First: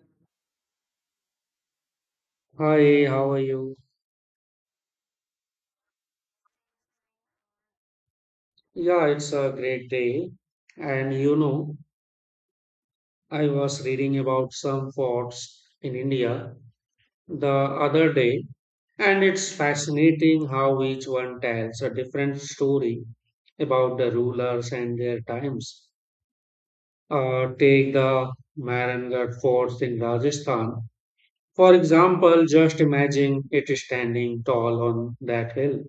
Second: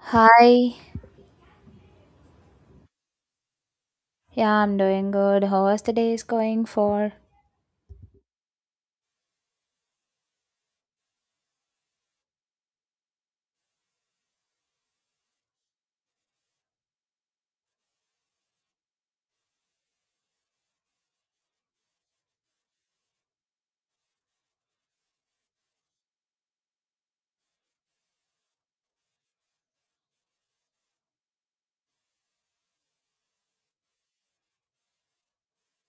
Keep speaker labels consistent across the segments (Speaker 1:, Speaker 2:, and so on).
Speaker 1: Hi,
Speaker 2: Hi, how are you?
Speaker 1: yeah, I'm doing good. How is the day is going for?
Speaker 2: Yeah, it's a great day. And you know, I was reading about some forts in India the other day, and it's fascinating how each one tells a different story about the rulers and their times. Take the Marangarh forts in Rajasthan. For example, just imagine it standing tall on that hill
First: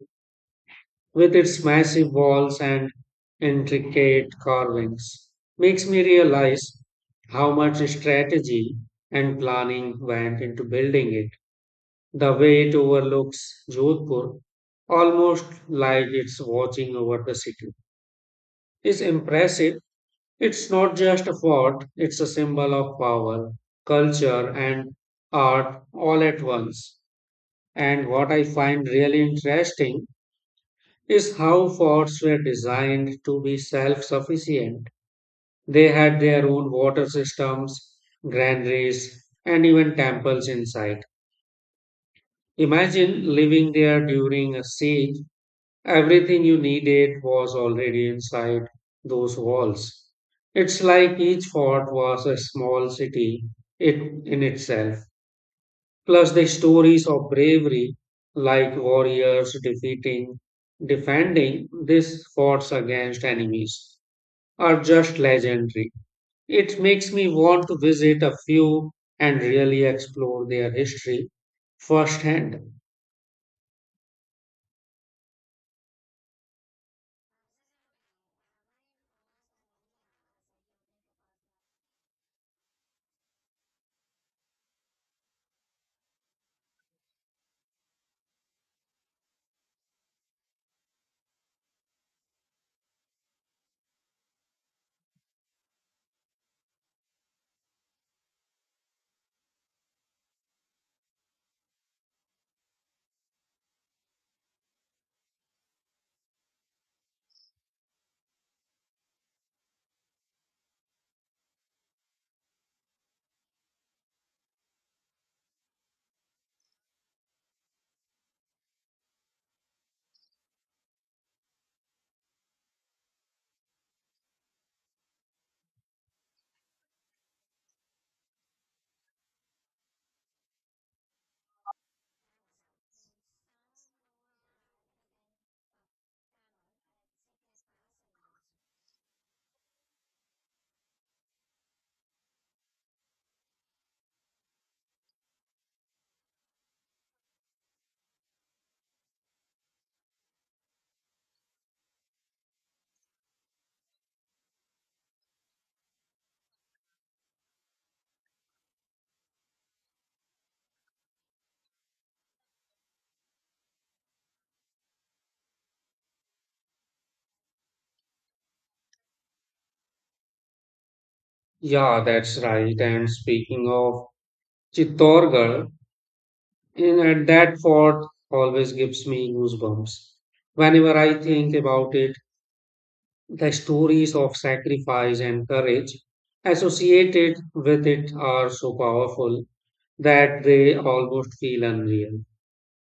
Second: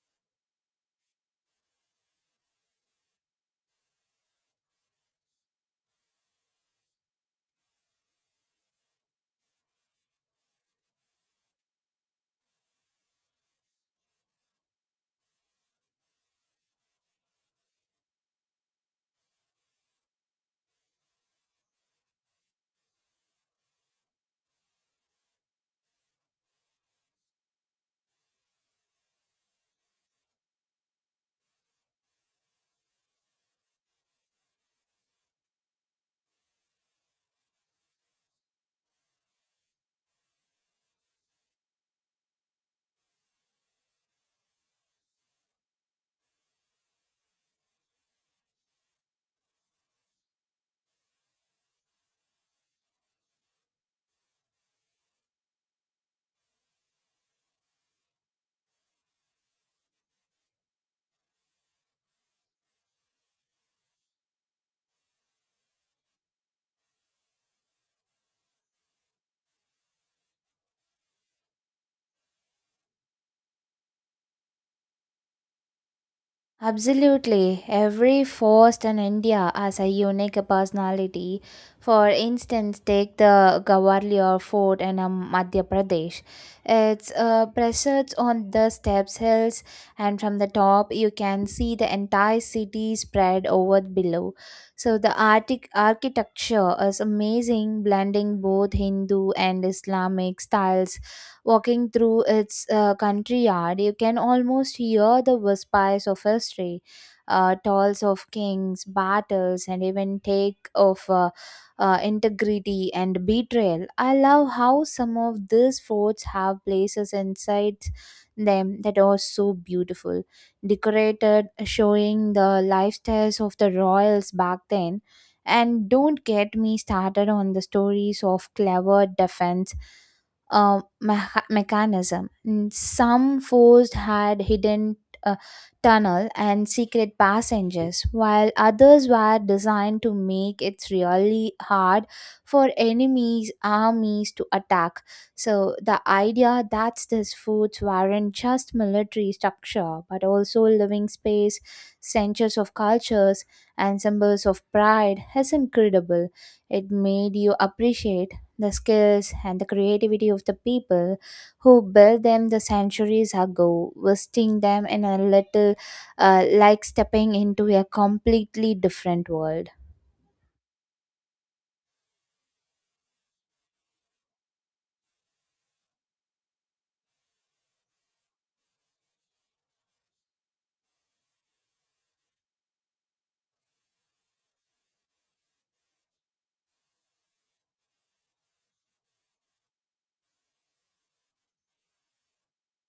Speaker 2: with its massive walls and intricate carvings, makes me realize how much strategy and planning went into building it. The way it overlooks Jodhpur, almost like it's watching over the city, is impressive. It's not just a fort, it's a symbol of power, culture, and art all at once. And what I find really interesting is how forts were designed to be self sufficient. They had their own water systems, granaries, and even temples inside. Imagine living there during a siege. Everything you needed was already inside those walls. It's like each fort was a small city it, in itself. Plus, the stories of bravery, like warriors defending these forts against enemies, are just legendary. It makes me want to visit a few and really explore their history firsthand.
Speaker 1: Absolutely. Every force in India has a unique personality. For instance, take the Gwalior Fort in Madhya Pradesh. It's preserved on the steps hills, and from the top, you can see the entire city spread over below. So, the architecture is amazing, blending both Hindu and Islamic styles. Walking through its country yard, you can almost hear the whispers of history, tolls of kings, battles, and even take of integrity and betrayal. I love how some of these forts have places inside them that are so beautiful, decorated, showing the lifestyles of the royals back then. And don't get me started on the stories of clever defense mechanism. And some forced had hidden uh, tunnel and secret passages, while others were designed to make it really hard for enemies' armies to attack. So the idea that these forts weren't just military structure, but also living space, centers of cultures, and symbols of pride is incredible. It made you appreciate the skills and the creativity of the people who built them the centuries ago, visiting them in a little like stepping into a completely different world.
Speaker 2: Yeah, that's right. And speaking of Chittorgarh, in at that fort always gives me goosebumps whenever I think about it. The stories of sacrifice and courage associated with it are so powerful that they almost feel unreal.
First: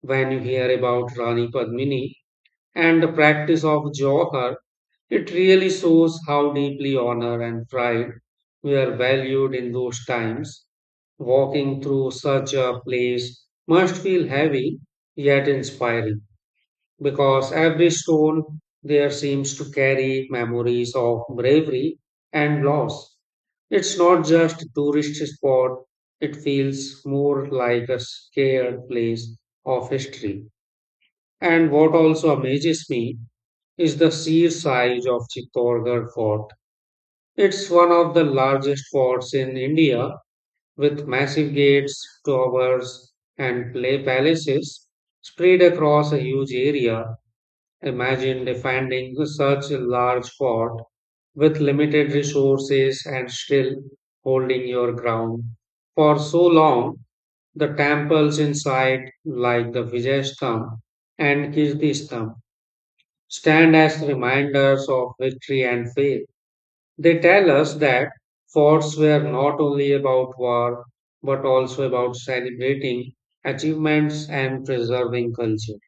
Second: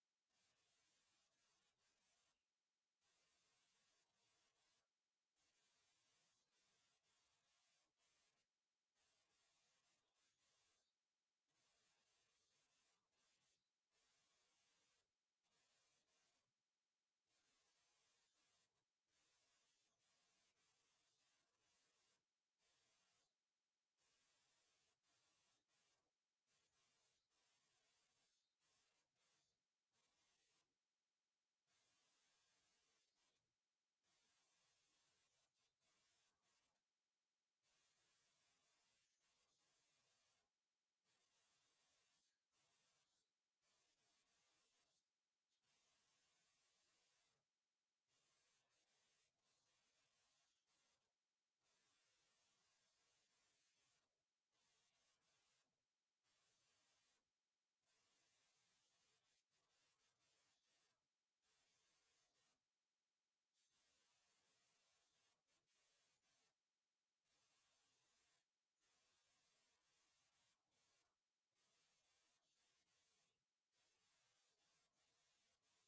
Speaker 2: When you hear about Rani Padmini and the practice of Johar, it really shows how deeply honor and pride were valued in those times. Walking through such a place must feel heavy yet inspiring because every stone there seems to carry memories of bravery and loss. It's not just a tourist spot, it feels more like a scared place of history. And what also amazes me is the sheer size of Chittorgarh Fort. It's one of the largest forts in India with massive gates, towers, and play palaces spread across a huge area. Imagine defending such a large fort with limited resources and still holding your ground. For so long, the temples inside, like the Vijayastham and Kirtistham, stand as reminders of victory and faith. They tell us that forts were not only about war, but also about celebrating achievements and preserving culture.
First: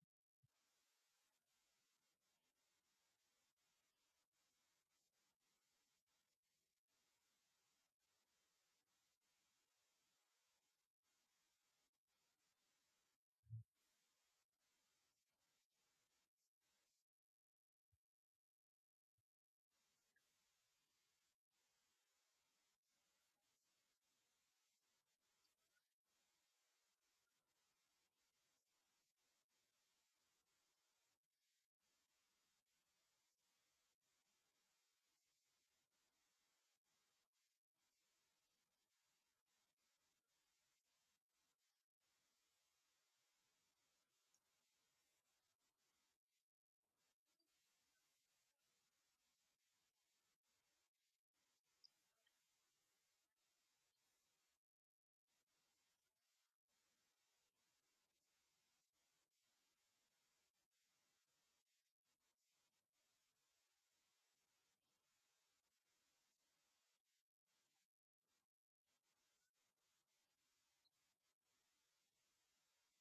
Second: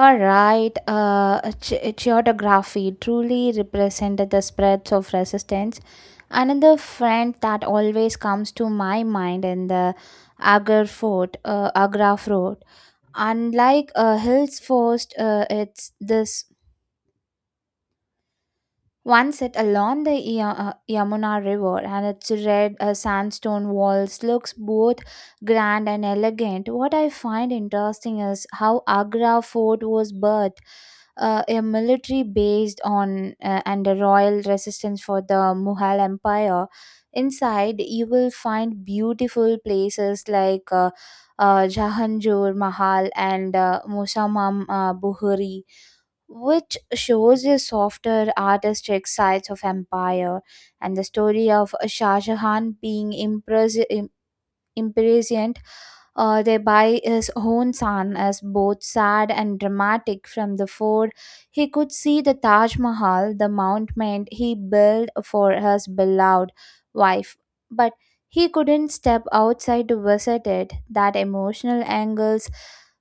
Speaker 1: All right, geography truly represented the spreads of resistance. Another friend that always comes to my mind in the Agar Fort, Agra Fort. Unlike Hills Fort, it's this one set along the Yamuna River, and its red sandstone walls looks both grand and elegant. What I find interesting is how Agra fort was birthed, a military based on and a royal resistance for the Mughal Empire. Inside, you will find beautiful places like Jahanjur Mahal and Musamam Buhuri, which shows the softer artistic sides of empire, and the story of Shah Jahan being impressed impatient, thereby his own son as both sad and dramatic from the fort. He could see the Taj Mahal, the monument he built for his beloved wife, but he couldn't step outside to visit it. That emotional angles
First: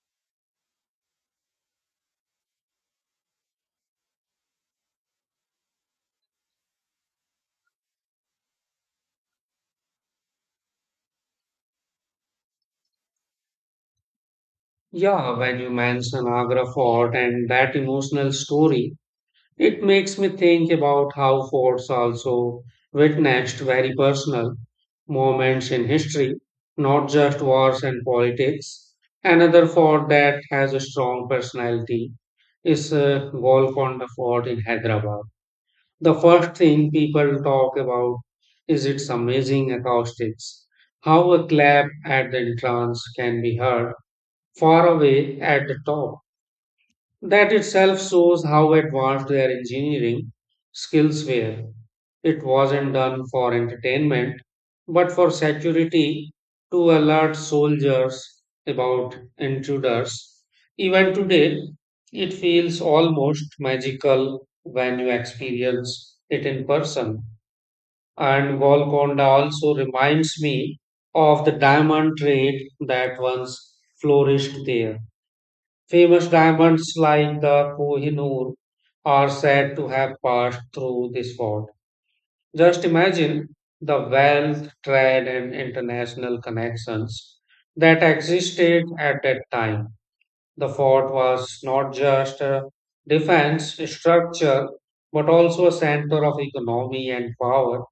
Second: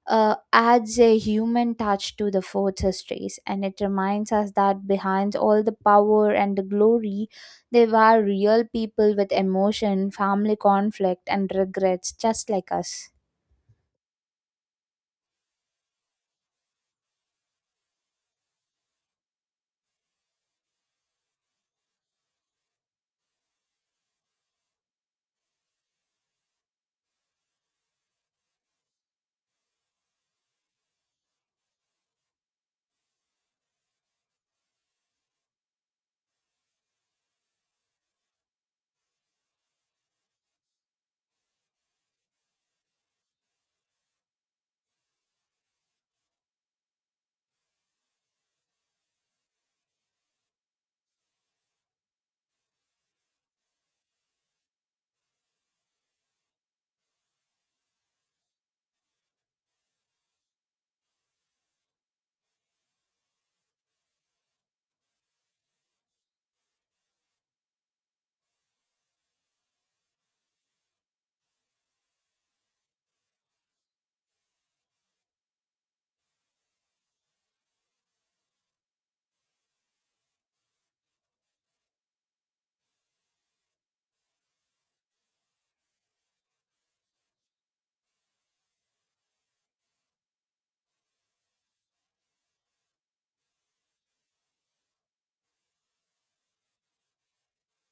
Speaker 1: adds a human touch to the fort's histories, and it reminds us that behind all the power and the glory they were real people with emotion, family conflict, and regrets, just like us.
Speaker 2: Yeah, when you mention Agra Fort and that emotional story, it makes me think about how forts also witnessed very personal moments in history, not just wars and politics. Another fort that has a strong personality is Golconda Fort in Hyderabad. The first thing people talk about is its amazing acoustics, how a clap at the entrance can be heard far away at the top. That itself shows how advanced their engineering skills were. It wasn't done for entertainment, but for security to alert soldiers about intruders. Even today, it feels almost magical when you experience it in person. And Golconda also reminds me of the diamond trade that once flourished there. Famous diamonds like the Kohinoor are said to have passed through this fort. Just imagine the wealth, trade, and international connections that existed at that time. The fort was not just a defense structure, but also a center of economy and power,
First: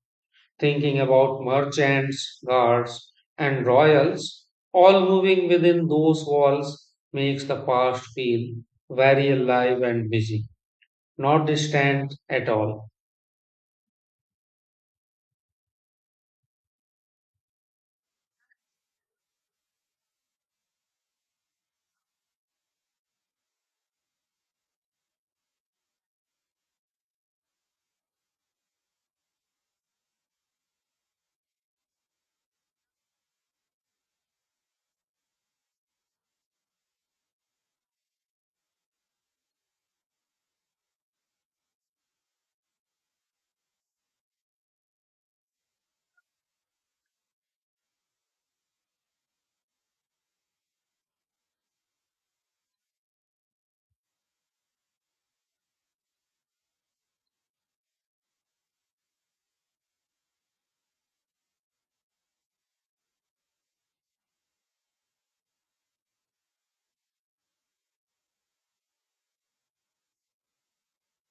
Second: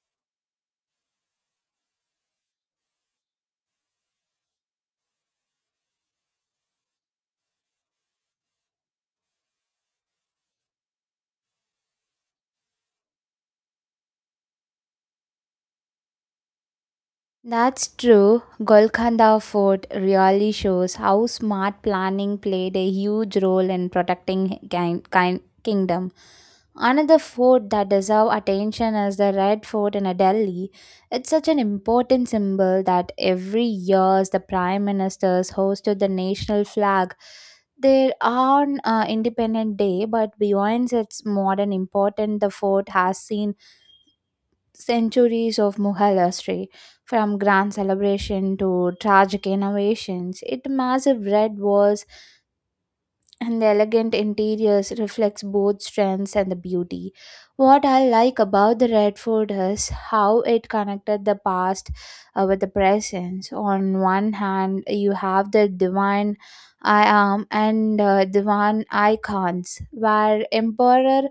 Speaker 2: thinking about merchants, guards, and royals, all moving within those walls makes the past feel very alive and busy, not distant at all.
Speaker 1: That's true. Golconda Fort really shows how smart planning played a huge role in protecting king- king- kingdom. Another fort that deserves attention is the Red Fort in Delhi. It's such an important symbol that every year the prime ministers hoisted the national flag there on Independence Day, but beyond its modern importance, the fort has seen centuries of Mughal history, from grand celebration to tragic innovations. Its massive red walls and the elegant interiors reflects both strengths and the beauty. What I like about the Redford is how it connected the past with the present. On one hand, you have the divine I am and divine icons, where emperor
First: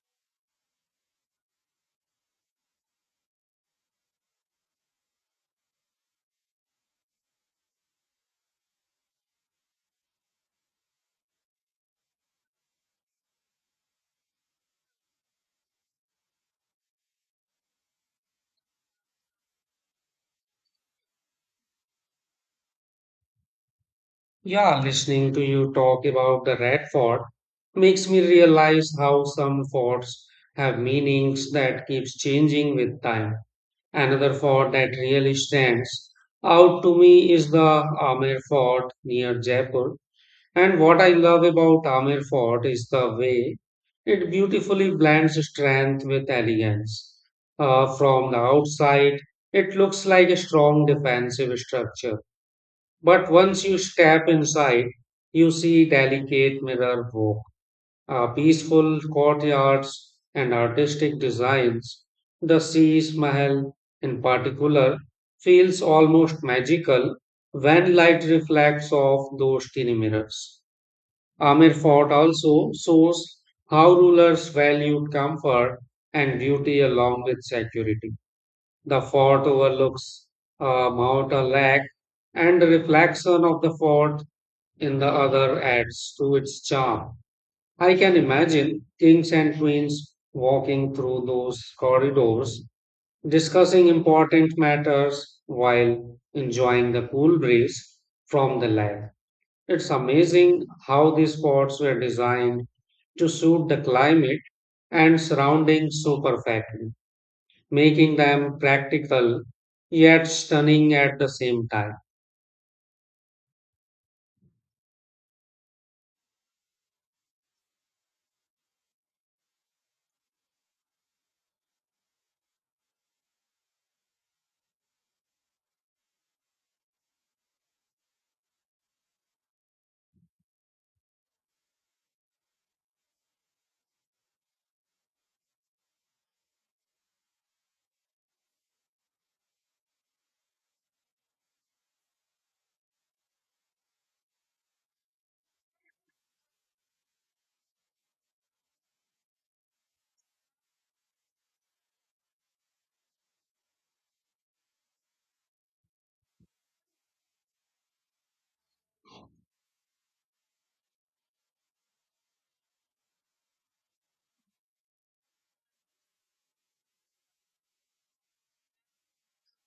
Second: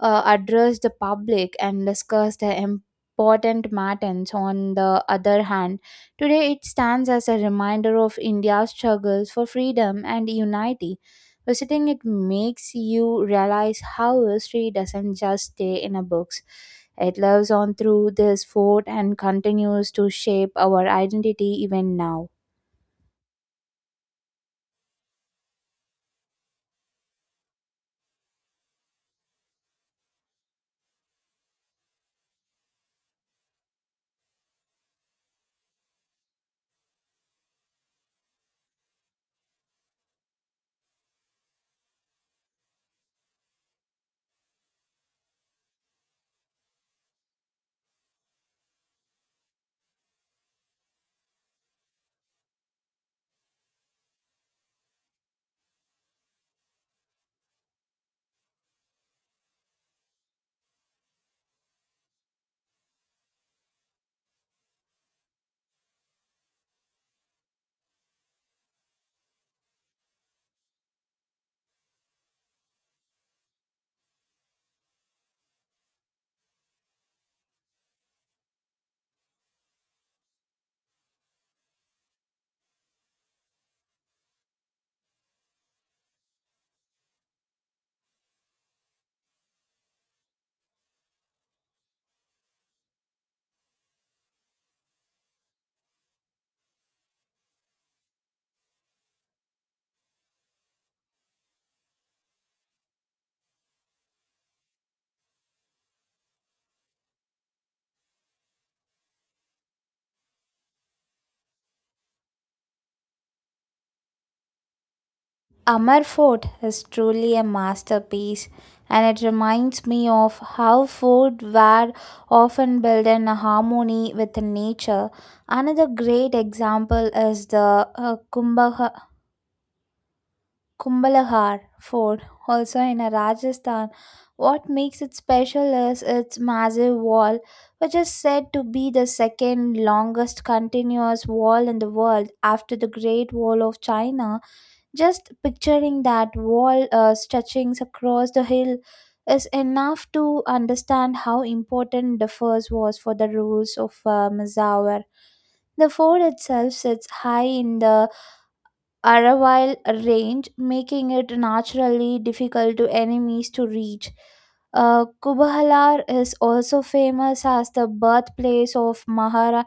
Speaker 1: address the public and discussed the important matters. On the other hand, today it stands as a reminder of India's struggles for freedom and unity. Visiting it makes you realize how history doesn't just stay in a books. It lives on through this fort and continues to shape our identity even now.
Speaker 2: Yeah, listening to you talk about the Red Fort makes me realize how some forts have meanings that keeps changing with time. Another fort that really stands out to me is the Amer Fort near Jaipur. And what I love about Amer Fort is the way it beautifully blends strength with elegance. From the outside, it looks like a strong defensive structure. But once you step inside, you see delicate mirror work, peaceful courtyards, and artistic designs. The Sis Mahal, in particular, feels almost magical when light reflects off those tiny mirrors. Amir Fort also shows how rulers valued comfort and beauty along with security. The fort overlooks Mount Alak, and the reflection of the fort in the other adds to its charm. I can imagine kings and queens walking through those corridors, discussing important matters while enjoying the cool breeze from the lake. It's amazing how these spots were designed to suit the climate and surroundings so perfectly, making them practical yet stunning at the same time.
Speaker 1: Amar Fort is truly a masterpiece, and it reminds me of how fort were often built in harmony with nature. Another great example is the Kumbhalahar Fort, also in Rajasthan. What makes it special is its massive wall, which is said to be the second longest continuous wall in the world after the Great Wall of China. Just picturing that wall stretching across the hill is enough to understand how important the first was for the rules of Mazawar. The fort itself sits high in the Aravale range, making it naturally difficult to enemies to reach. Kubahalar is also famous as the birthplace of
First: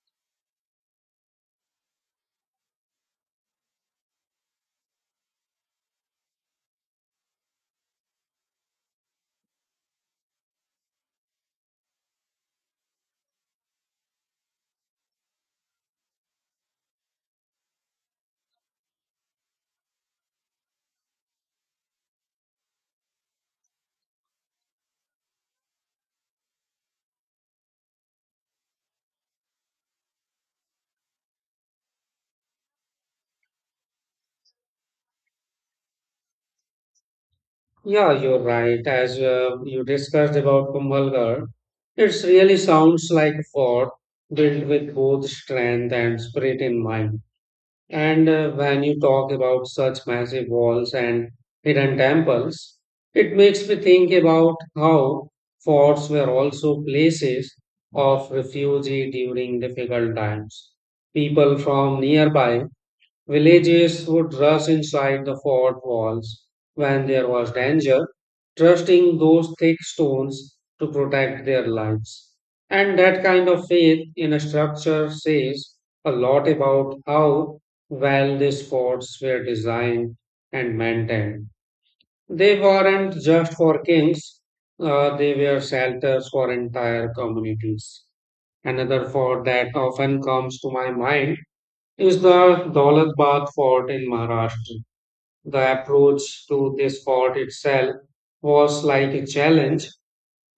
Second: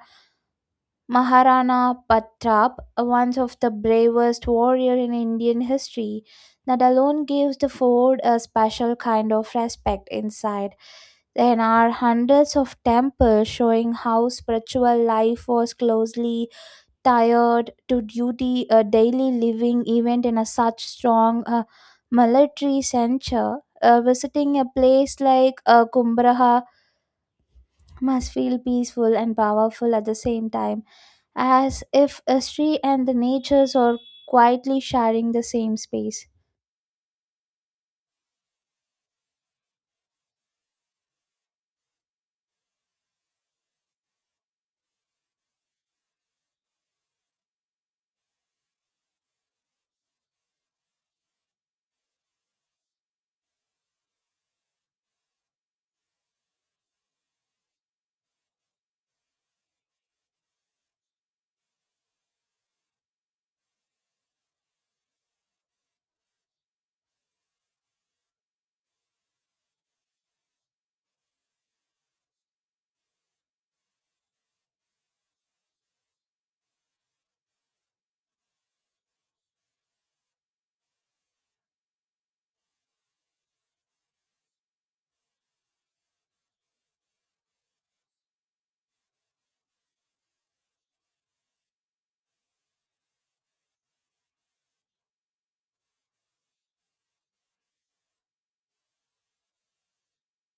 Speaker 1: Maharana Pratap, one of the bravest warrior in Indian history. That alone gives the fort a special kind of respect inside. There are hundreds of temples showing how spiritual life was closely tied to duty, a daily living event in a such strong military censure, visiting a place like Kumbraha must feel peaceful and powerful at the same time, as if history and the natures are quietly sharing the same space.
Speaker 2: Yeah, you're right. As you discussed about Kumbhalgarh, it really sounds like a fort built with both strength and spirit in mind. And when you talk about such massive walls and hidden temples, it makes me think about how forts were also places of refuge during difficult times. People from nearby Villages would rush inside the fort walls when there was danger, trusting those thick stones to protect their lives. And that kind of faith in a structure says a lot about how well these forts were designed and maintained. They weren't just for kings, they were shelters for entire communities. Another fort that often comes to my mind is the Daulat Bagh fort in Maharashtra. The approach to this fort itself was like a challenge,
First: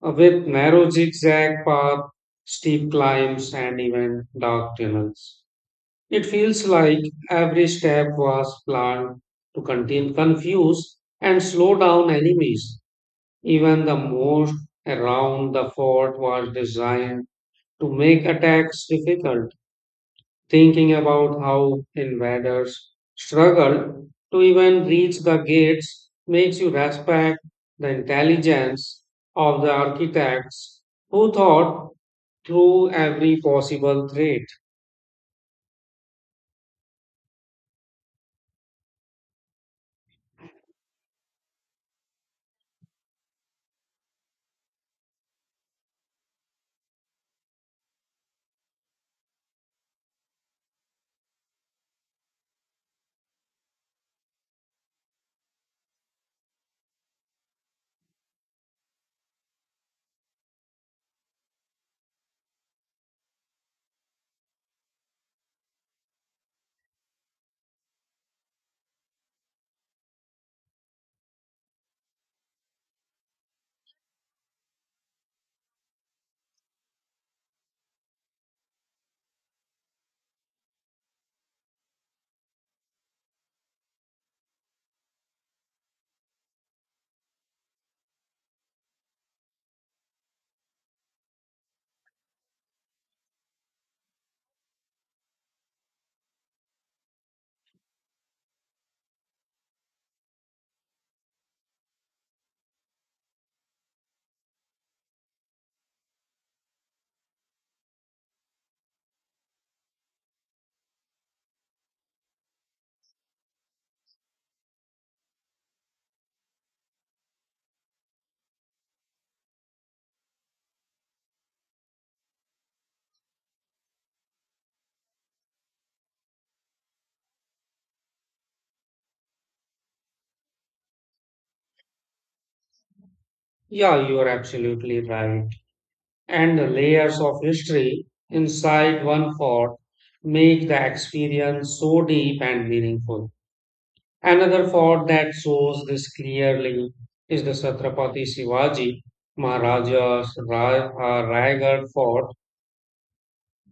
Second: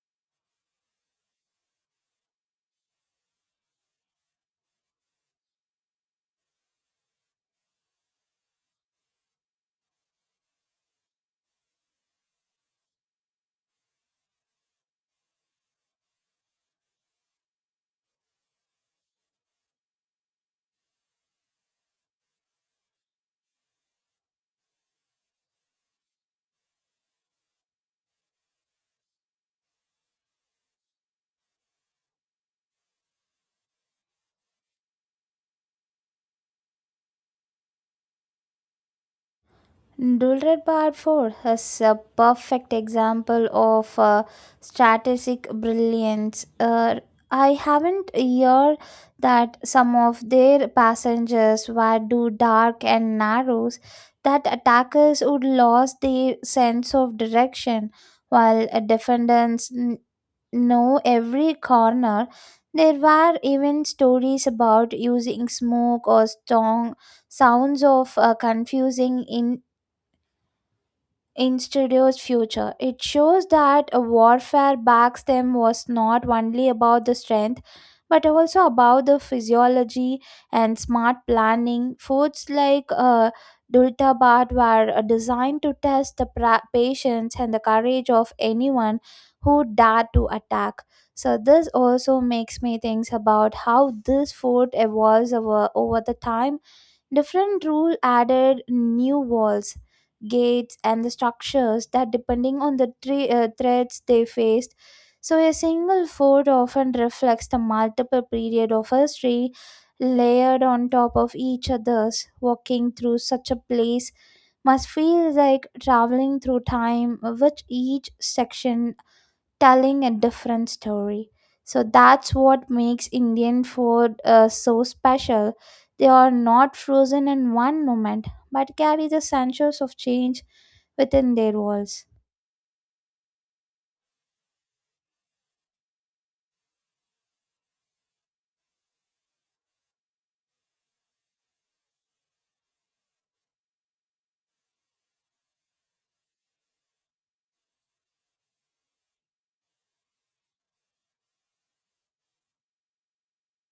Speaker 2: with narrow zigzag path, steep climbs, and even dark tunnels. It feels like every step was planned to contain, confuse, and slow down enemies. Even the moat around the fort was designed to make attacks difficult, thinking about how invaders struggled to even reach the gates makes you respect the intelligence of the architects who thought through every possible threat.
Speaker 1: Dulred Barford is a perfect example of strategic brilliance. I haven't heard that some of their passengers were too dark and narrows that attackers would lose their sense of direction while defenders know every corner. There were even stories about using smoke or strong sounds of confusing in studio's future. It shows that a warfare backs them was not only about the strength, but also about the physiology and smart planning. Foods like Dultabat were designed to test the patience and the courage of anyone who dared to attack. So this also makes me think about how this food evolves over the time. Different rule added new walls, gates, and the structures that, depending on the threats they faced, so a single fort often reflects the multiple period of history layered on top of each others. Walking through such a place must feel like traveling through time, which each section telling a different story. So that's what makes Indian food so special. They are not frozen in one moment, but carry the centuries of change within their walls.
Speaker 2: Yeah, you are absolutely right. And the layers of history inside one fort make the experience so deep and meaningful. Another fort that shows this clearly is the Chhatrapati Shivaji Maharaja's Raigad Fort.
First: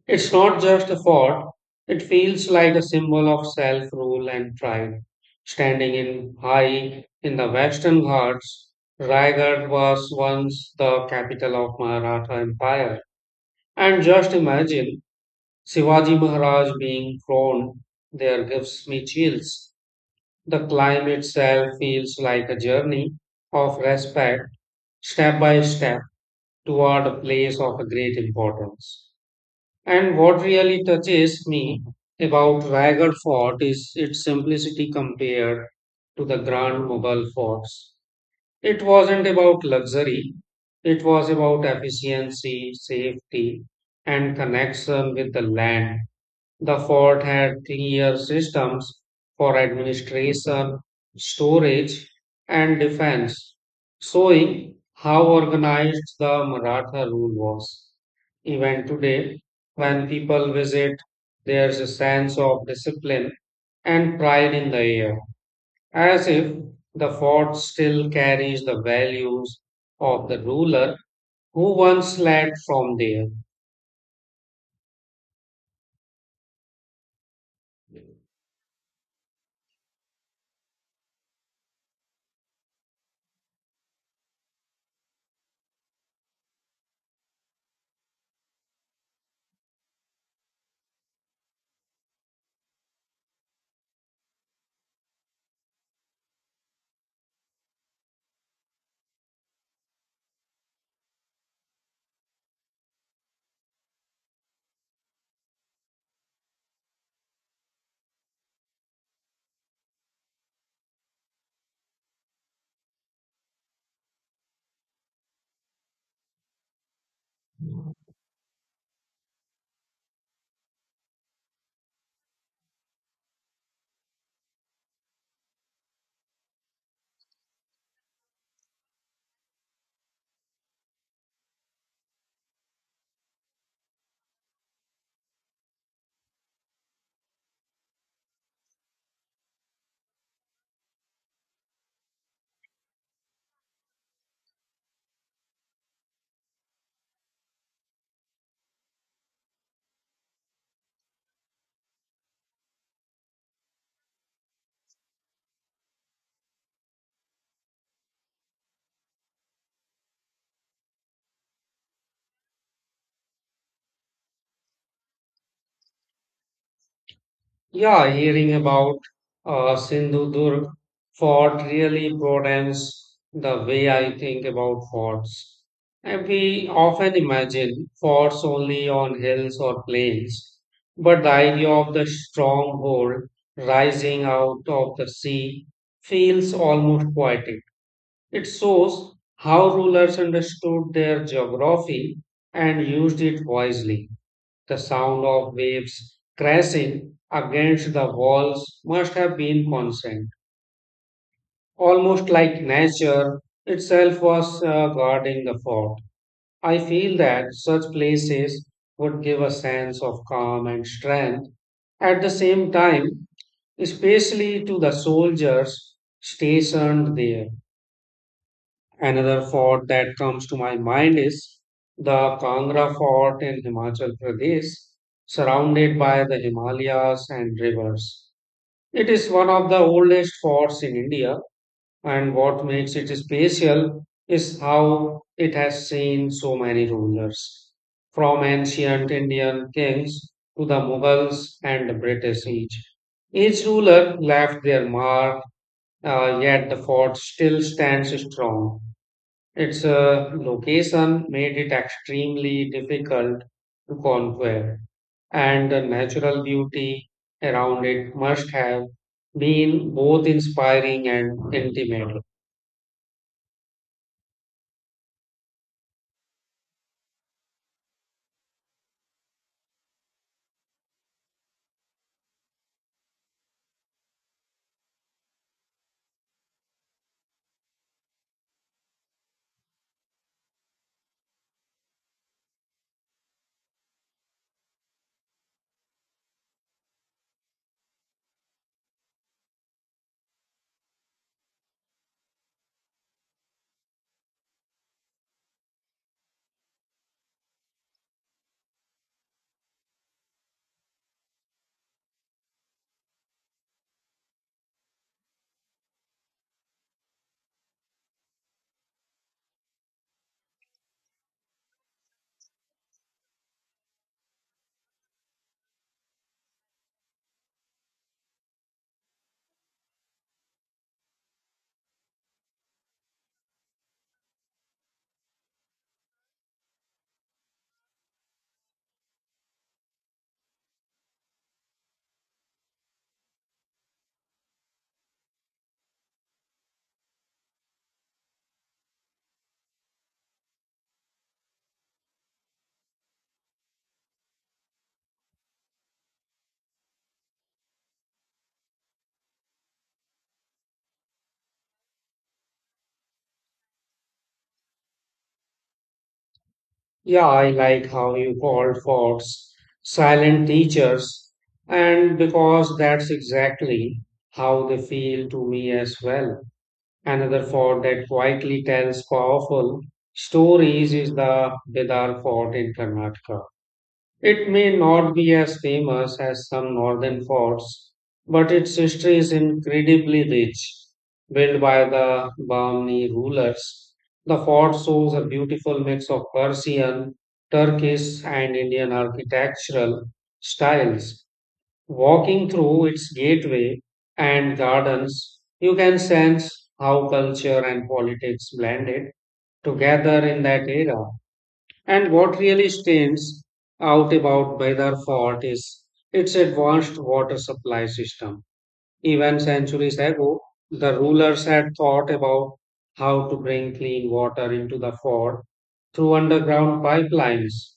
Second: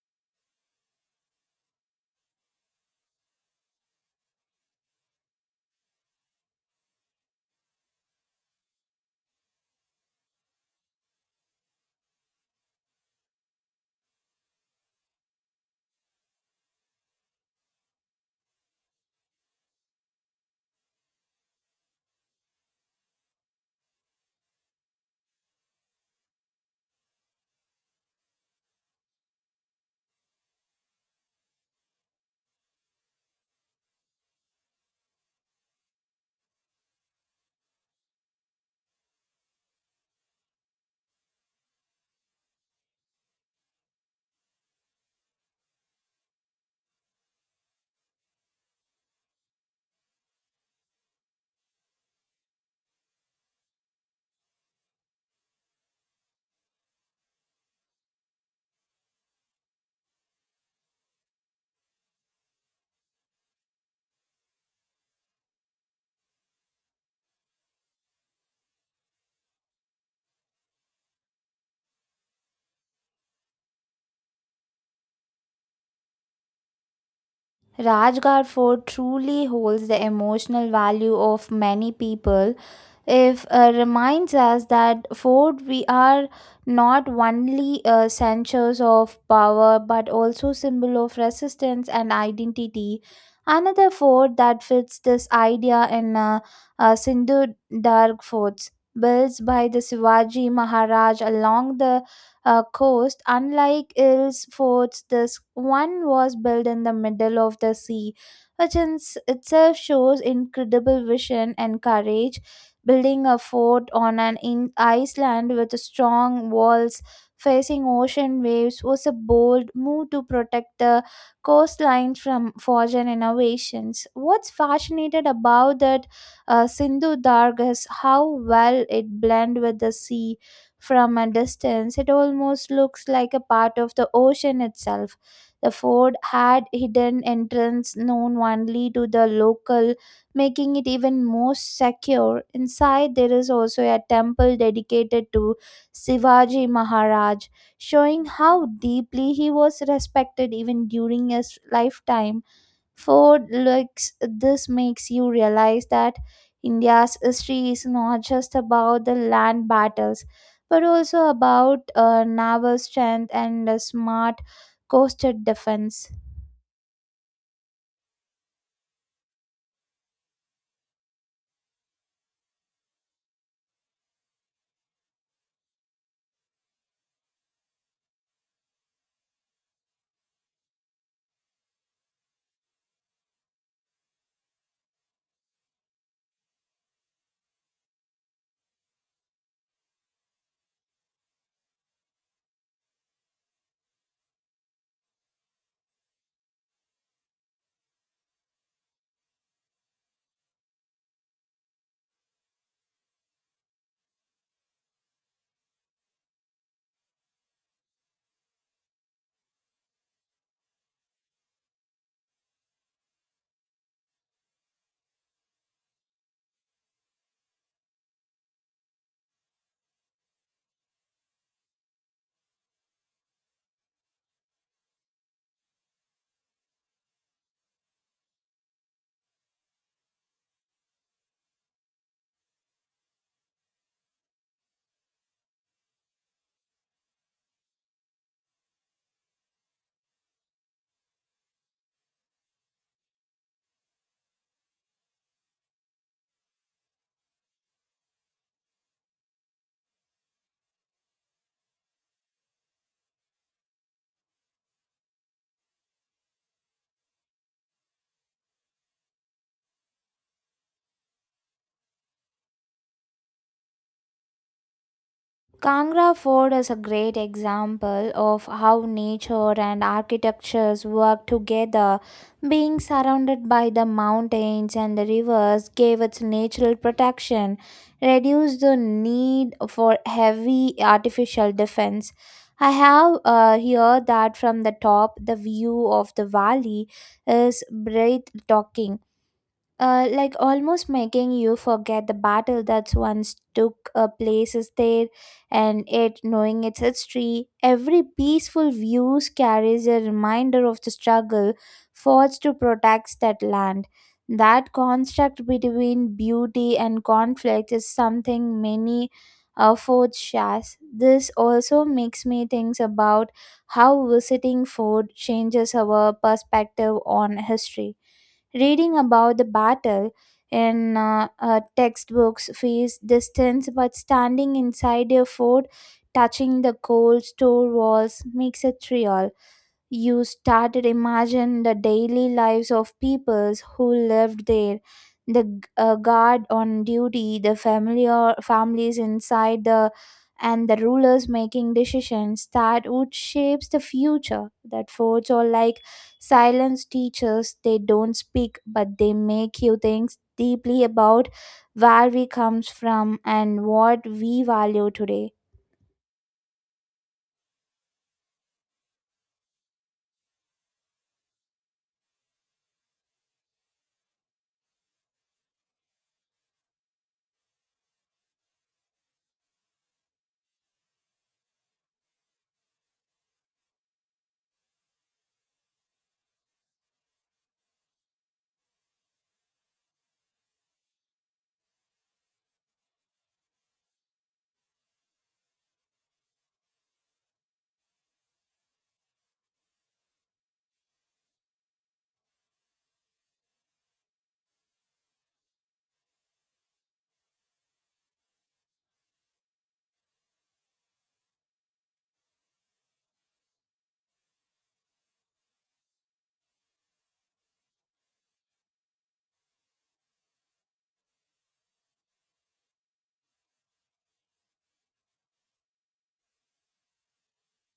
Speaker 2: It's not just a fort, it feels like a symbol of self rule and pride. Standing in high in the Western Ghats, Raigad was once the capital of Maratha Empire. And just imagine Shivaji Maharaj being thrown there gives me chills. The climb itself feels like a journey of respect, step by step, toward a place of great importance. And what really touches me about Raigad Fort is its simplicity compared to the grand Mughal forts. It wasn't about luxury, it was about efficiency, safety, and connection with the land. The fort had clear systems for administration, storage, and defense, showing how organized the Maratha rule was. Even today, when people visit, there's a sense of discipline and pride in the air, as if the fort still carries the values of the ruler who once led from there.
Speaker 1: Rajgarh Fort truly holds the emotional value of many people. It reminds us that fort we are not only centers of power but also symbol of resistance and identity. Another fort that fits this idea in Sindhu Darg forts, built by the Shivaji Maharaj along the coast. Unlike Ill's forts, this one was built in the middle of the sea, which itself shows incredible vision and courage. Building a fort on an island with strong walls facing ocean waves was a bold move to protect the coastline from foreign innovations. What's fascinated about that Sindhu Darg is how well it blend with the sea. From a distance, it almost looks like a part of the ocean itself. The fort had hidden entrance known only to the local, making it even more secure. Inside, there is also a temple dedicated to Shivaji Maharaj, showing how deeply he was respected even during his lifetime. Ford looks this makes you realize that India's history is not just about the land battles but also about naval strength and a smart coastal defense.
Speaker 2: Yeah, hearing about Sindhudurg fort really broadens the way I think about forts. And we often imagine forts only on hills or plains, but the idea of the stronghold rising out of the sea feels almost poetic. It shows how rulers understood their geography and used it wisely. The sound of waves crashing against the walls must have been constant, almost like nature itself was guarding the fort. I feel that such places would give a sense of calm and strength. At the same time, especially to the soldiers stationed there. Another fort that comes to my mind is the Kangra Fort in Himachal Pradesh, surrounded by the Himalayas and rivers. It is one of the oldest forts in India, and what makes it special is how it has seen so many rulers, from ancient Indian kings to the Mughals and the British each. Each ruler left their mark, yet the fort still stands strong. Its location made it extremely difficult to conquer, and the natural beauty around it must have been both inspiring and intimate.
Speaker 1: Kangra Fort is a great example of how nature and architectures work together. Being surrounded by the mountains and the rivers gave its natural protection, reduced the need for heavy artificial defense. I have heard that from the top, the view of the valley is breathtaking, like almost making you forget the battle that once took places there. And it knowing its history every peaceful views carries a reminder of the struggle fought to protect that land. That construct between beauty and conflict is something many forts shares. This also makes me think about how visiting fort changes our perspective on history. Reading about the battle in textbooks feels distance, but standing inside your fort, touching the cold store walls, makes it real. You started imagine the daily lives of peoples who lived there, the guard on duty, the family or families inside, the and the rulers making decisions that would shapes the future. That forts are like silence teachers. They don't speak but they make you think deeply about where we comes from and what we value today.
Speaker 2: Yeah, I like how you called forts silent teachers, and because that's exactly how they feel to me as well. Another fort that quietly tells powerful stories is the Bidar Fort in Karnataka. It may not be as famous as some northern forts, but its history is incredibly rich. Built by the Bahmani rulers, the fort shows a beautiful mix of Persian, Turkish, and Indian architectural styles. Walking through its gateway and gardens, you can sense how culture and politics blended together in that era. And what really stands out about Baydar Fort is its advanced water supply system. Even centuries ago, the rulers had thought about how to bring clean water into the fort through underground pipelines.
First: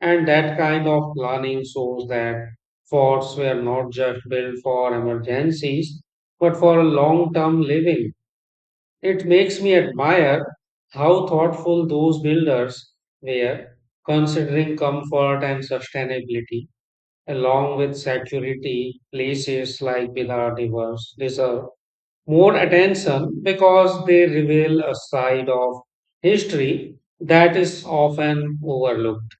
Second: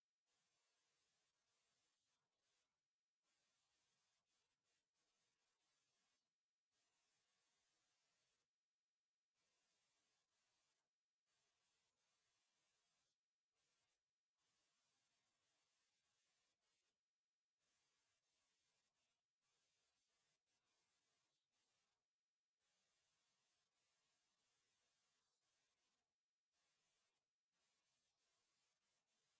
Speaker 2: And that kind of planning shows that forts were not just built for emergencies, but for long term living. It makes me admire how thoughtful those builders were, considering comfort and sustainability, along with security. Places like Bihar Divas deserve more attention because they reveal a side of history that is often overlooked.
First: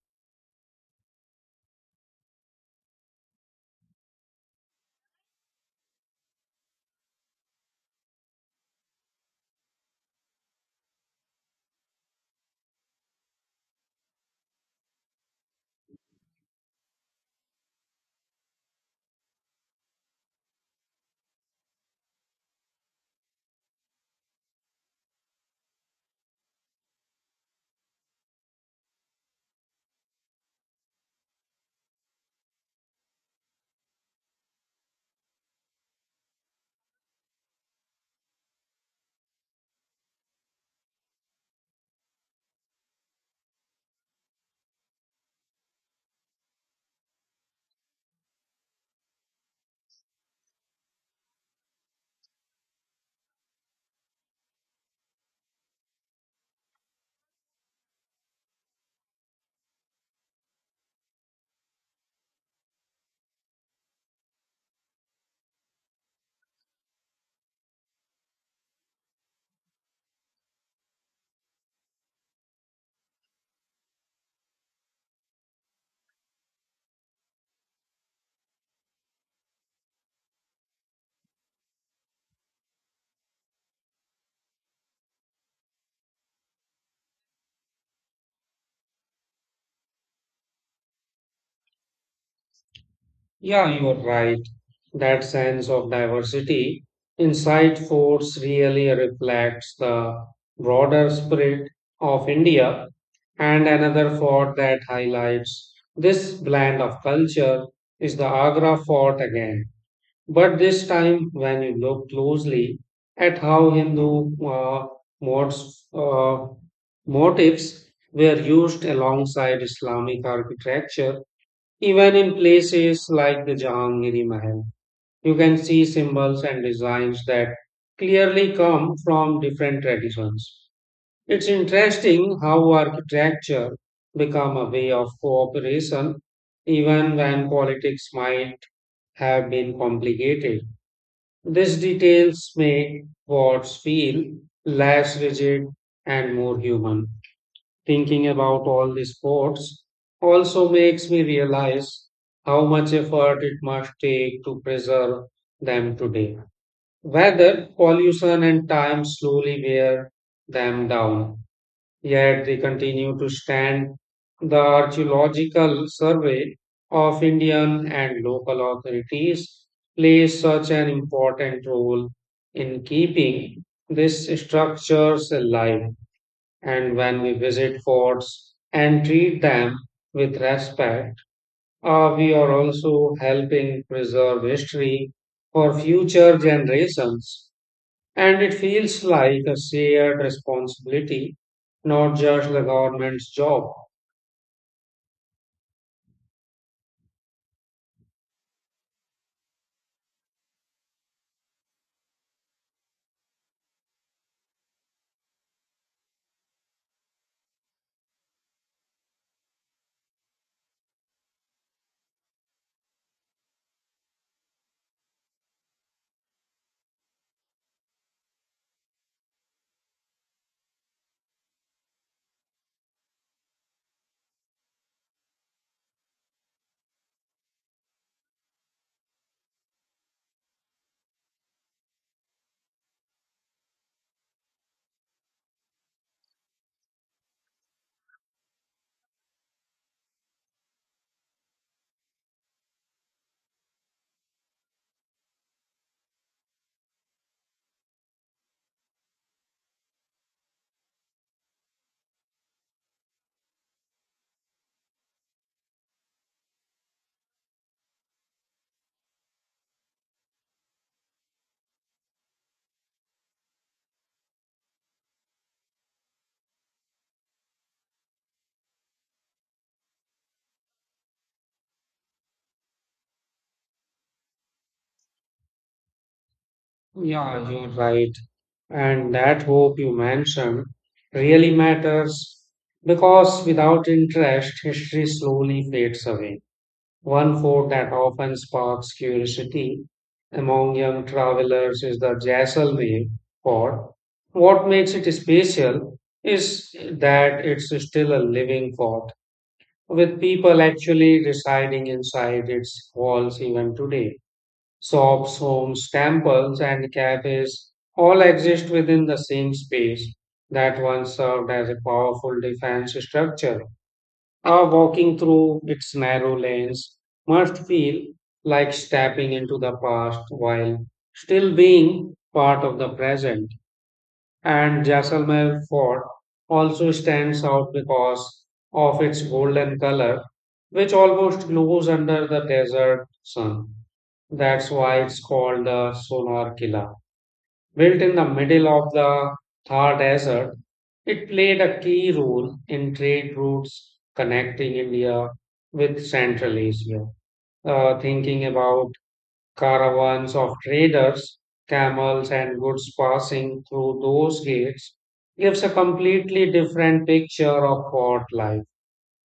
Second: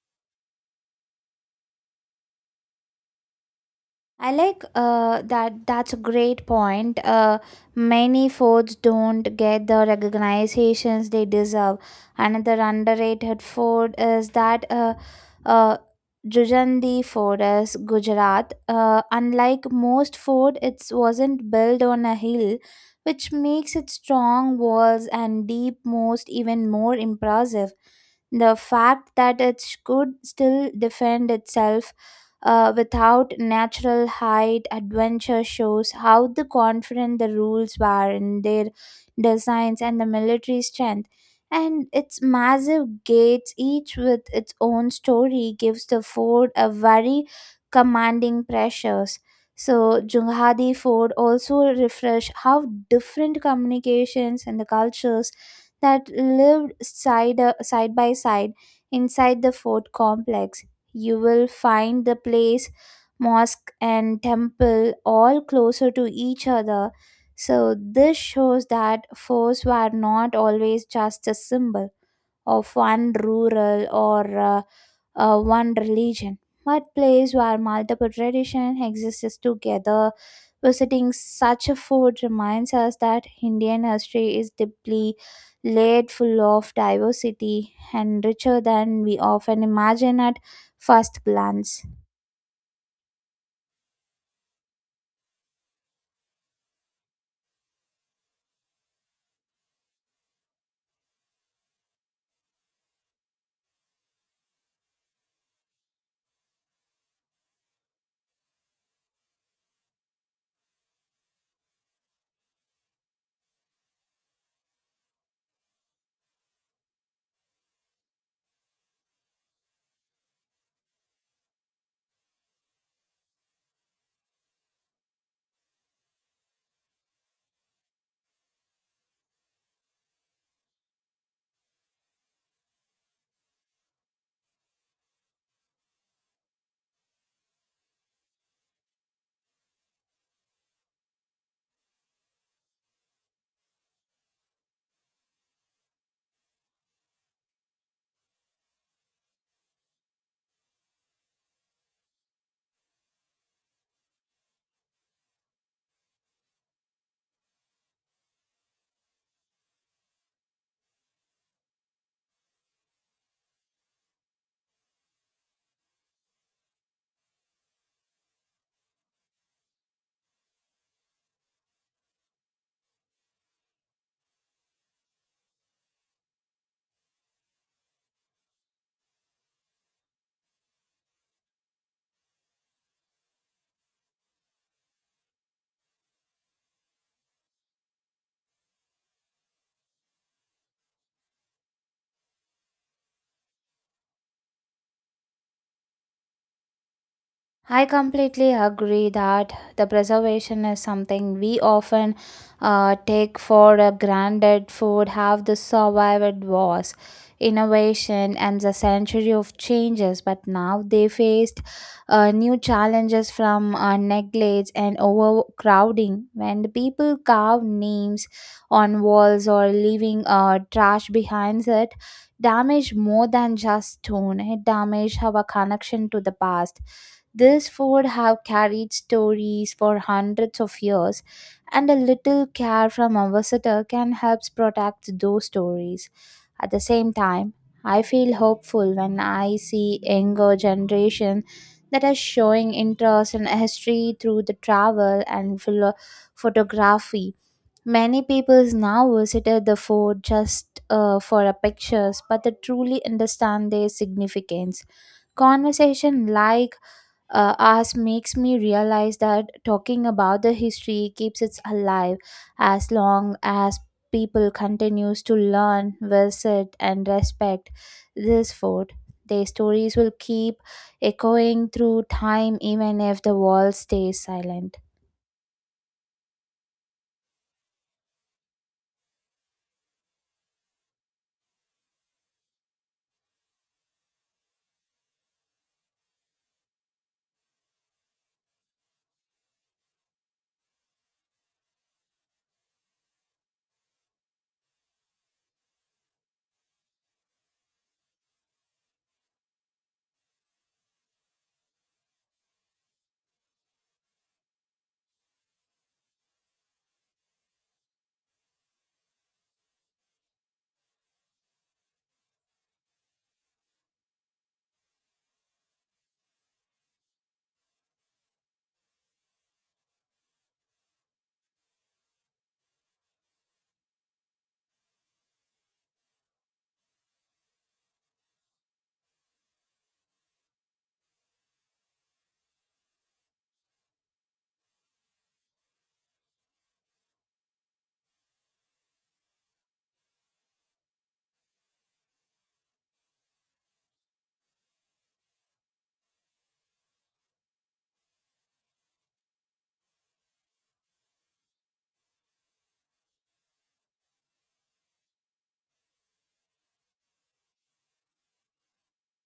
Speaker 1: I like that. That's a great point. Many foods don't get the recognitions they deserve. Another underrated food is that uh, Jujandi food is Gujarat. Unlike most food, it wasn't built on a hill, which makes its strong walls and deep most even more impressive. The fact that it could still defend itself without natural height adventure shows how the confident the rules were in their designs and the military strength, and its massive gates each with its own story gives the fort a very commanding pressures. So Junghadi Fort also refresh how different communications and the cultures that lived side by side inside the fort complex. You will find the place, mosque, and temple all closer to each other. So, this shows that forts were not always just a symbol of one rural or one religion, but place where multiple traditions exist together. Visiting such a food reminds us that Indian history is deeply laid full of diversity and richer than we often imagine at first glance.
Speaker 2: Yeah, you are right. That sense of diversity inside force really reflects the broader spirit of India, and another fort that highlights this blend of culture is the Agra fort again. But this time, when you look closely at how Hindu modes, uh, motifs were used alongside Islamic architecture, even in places like the Jahangiri Mahal, you can see symbols and designs that clearly come from different traditions. It's interesting how architecture become a way of cooperation even when politics might have been complicated. These details make wars feel less rigid and more human, thinking about all the sports also makes me realize how much effort it must take to preserve them today. Whether pollution and time slowly wear them down, yet they continue to stand. The archaeological survey of Indian and local authorities plays such an important role in keeping these structures alive, and when we visit forts and treat them with respect, we are also helping preserve history for future generations. And it feels like a shared responsibility, not just the government's job.
Speaker 1: I completely agree that the preservation is something we often take for granted. Food have the survived wars, innovation, and the century of changes, but now they faced new challenges from neglect and overcrowding. When the people carve names on walls or leaving trash behind it, damage more than just stone. It damage our connection to the past. This food have carried stories for hundreds of years, and a little care from a visitor can help protect those stories. At the same time, I feel hopeful when I see younger generation that are showing interest in history through the travel and photography. Many people now visited the fort just for a pictures, but they truly understand their significance. Conversation like as makes me realize that talking about the history keeps it alive. As long as people continues to learn visit and respect this fort, their stories will keep echoing through time even if the world stays silent.
Speaker 2: Yeah, you're right. And that hope you mentioned really matters because without interest, history slowly fades away. One fort that often sparks curiosity among young travelers is the Jaisalmer fort. What makes it special is that it's still a living fort, with people actually residing inside its walls even today. Shops, homes, temples, and cafes all exist within the same space that once served as a powerful defense structure. Walking through its narrow lanes must feel like stepping into the past while still being part of the present. And Jaisalmer Fort also stands out because of its golden color, which almost glows under the desert sun. That's why it's called the Sonar Killa. Built in the middle of the Thar Desert, it played a key role in trade routes connecting India with Central Asia. Thinking about caravans of traders, camels, and goods passing through those gates gives a completely different picture of port life.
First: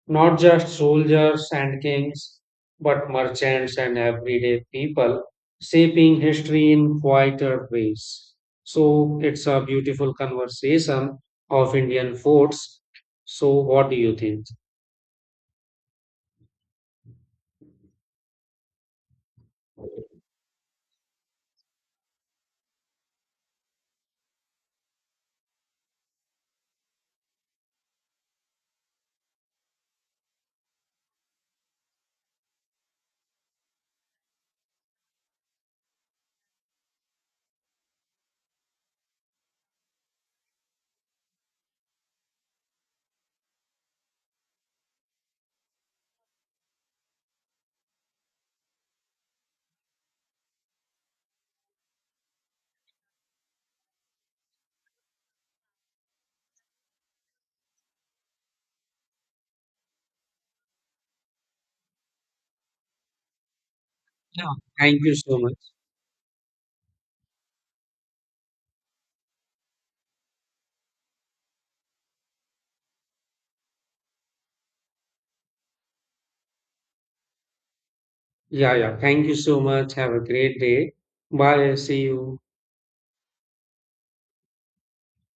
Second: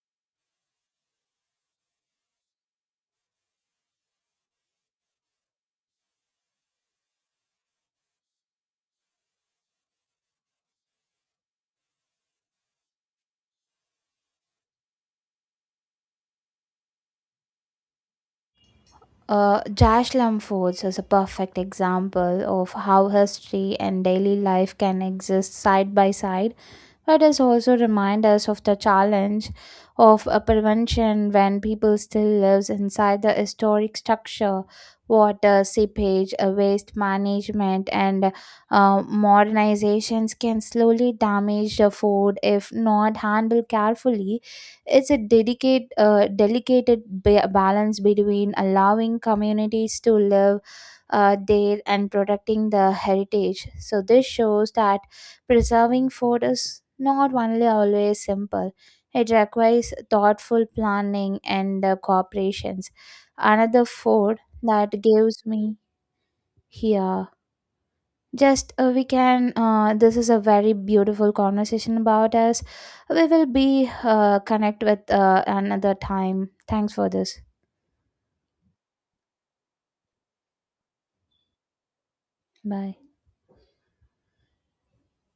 Speaker 2: Not just soldiers and kings, but merchants and everyday people, shaping history in quieter ways. So it's a beautiful conversation of Indian forts. So what do you think?
Speaker 1: Josh Lamfords is a perfect example of how history and daily life can exist side by side. It is also remind us of the challenge of a prevention when people still lives inside the historic structure, water, seepage, waste management, and modernizations can slowly damage the food if not handled carefully. It's a delicate balance between allowing communities to live there and protecting the heritage. So this shows that preserving food is not only always simple, it requires thoughtful planning and cooperations. Another food
Speaker 2: Yeah. Thank
Speaker 1: that
Speaker 2: you so
Speaker 1: gives
Speaker 2: much.
Speaker 1: me here. Just we can, this is a very beautiful conversation about us. We will be connect with another time. Thanks for this.
Speaker 2: Yeah, yeah, thank you so much. Have a great day. Bye. See you.
Speaker 1: Bye.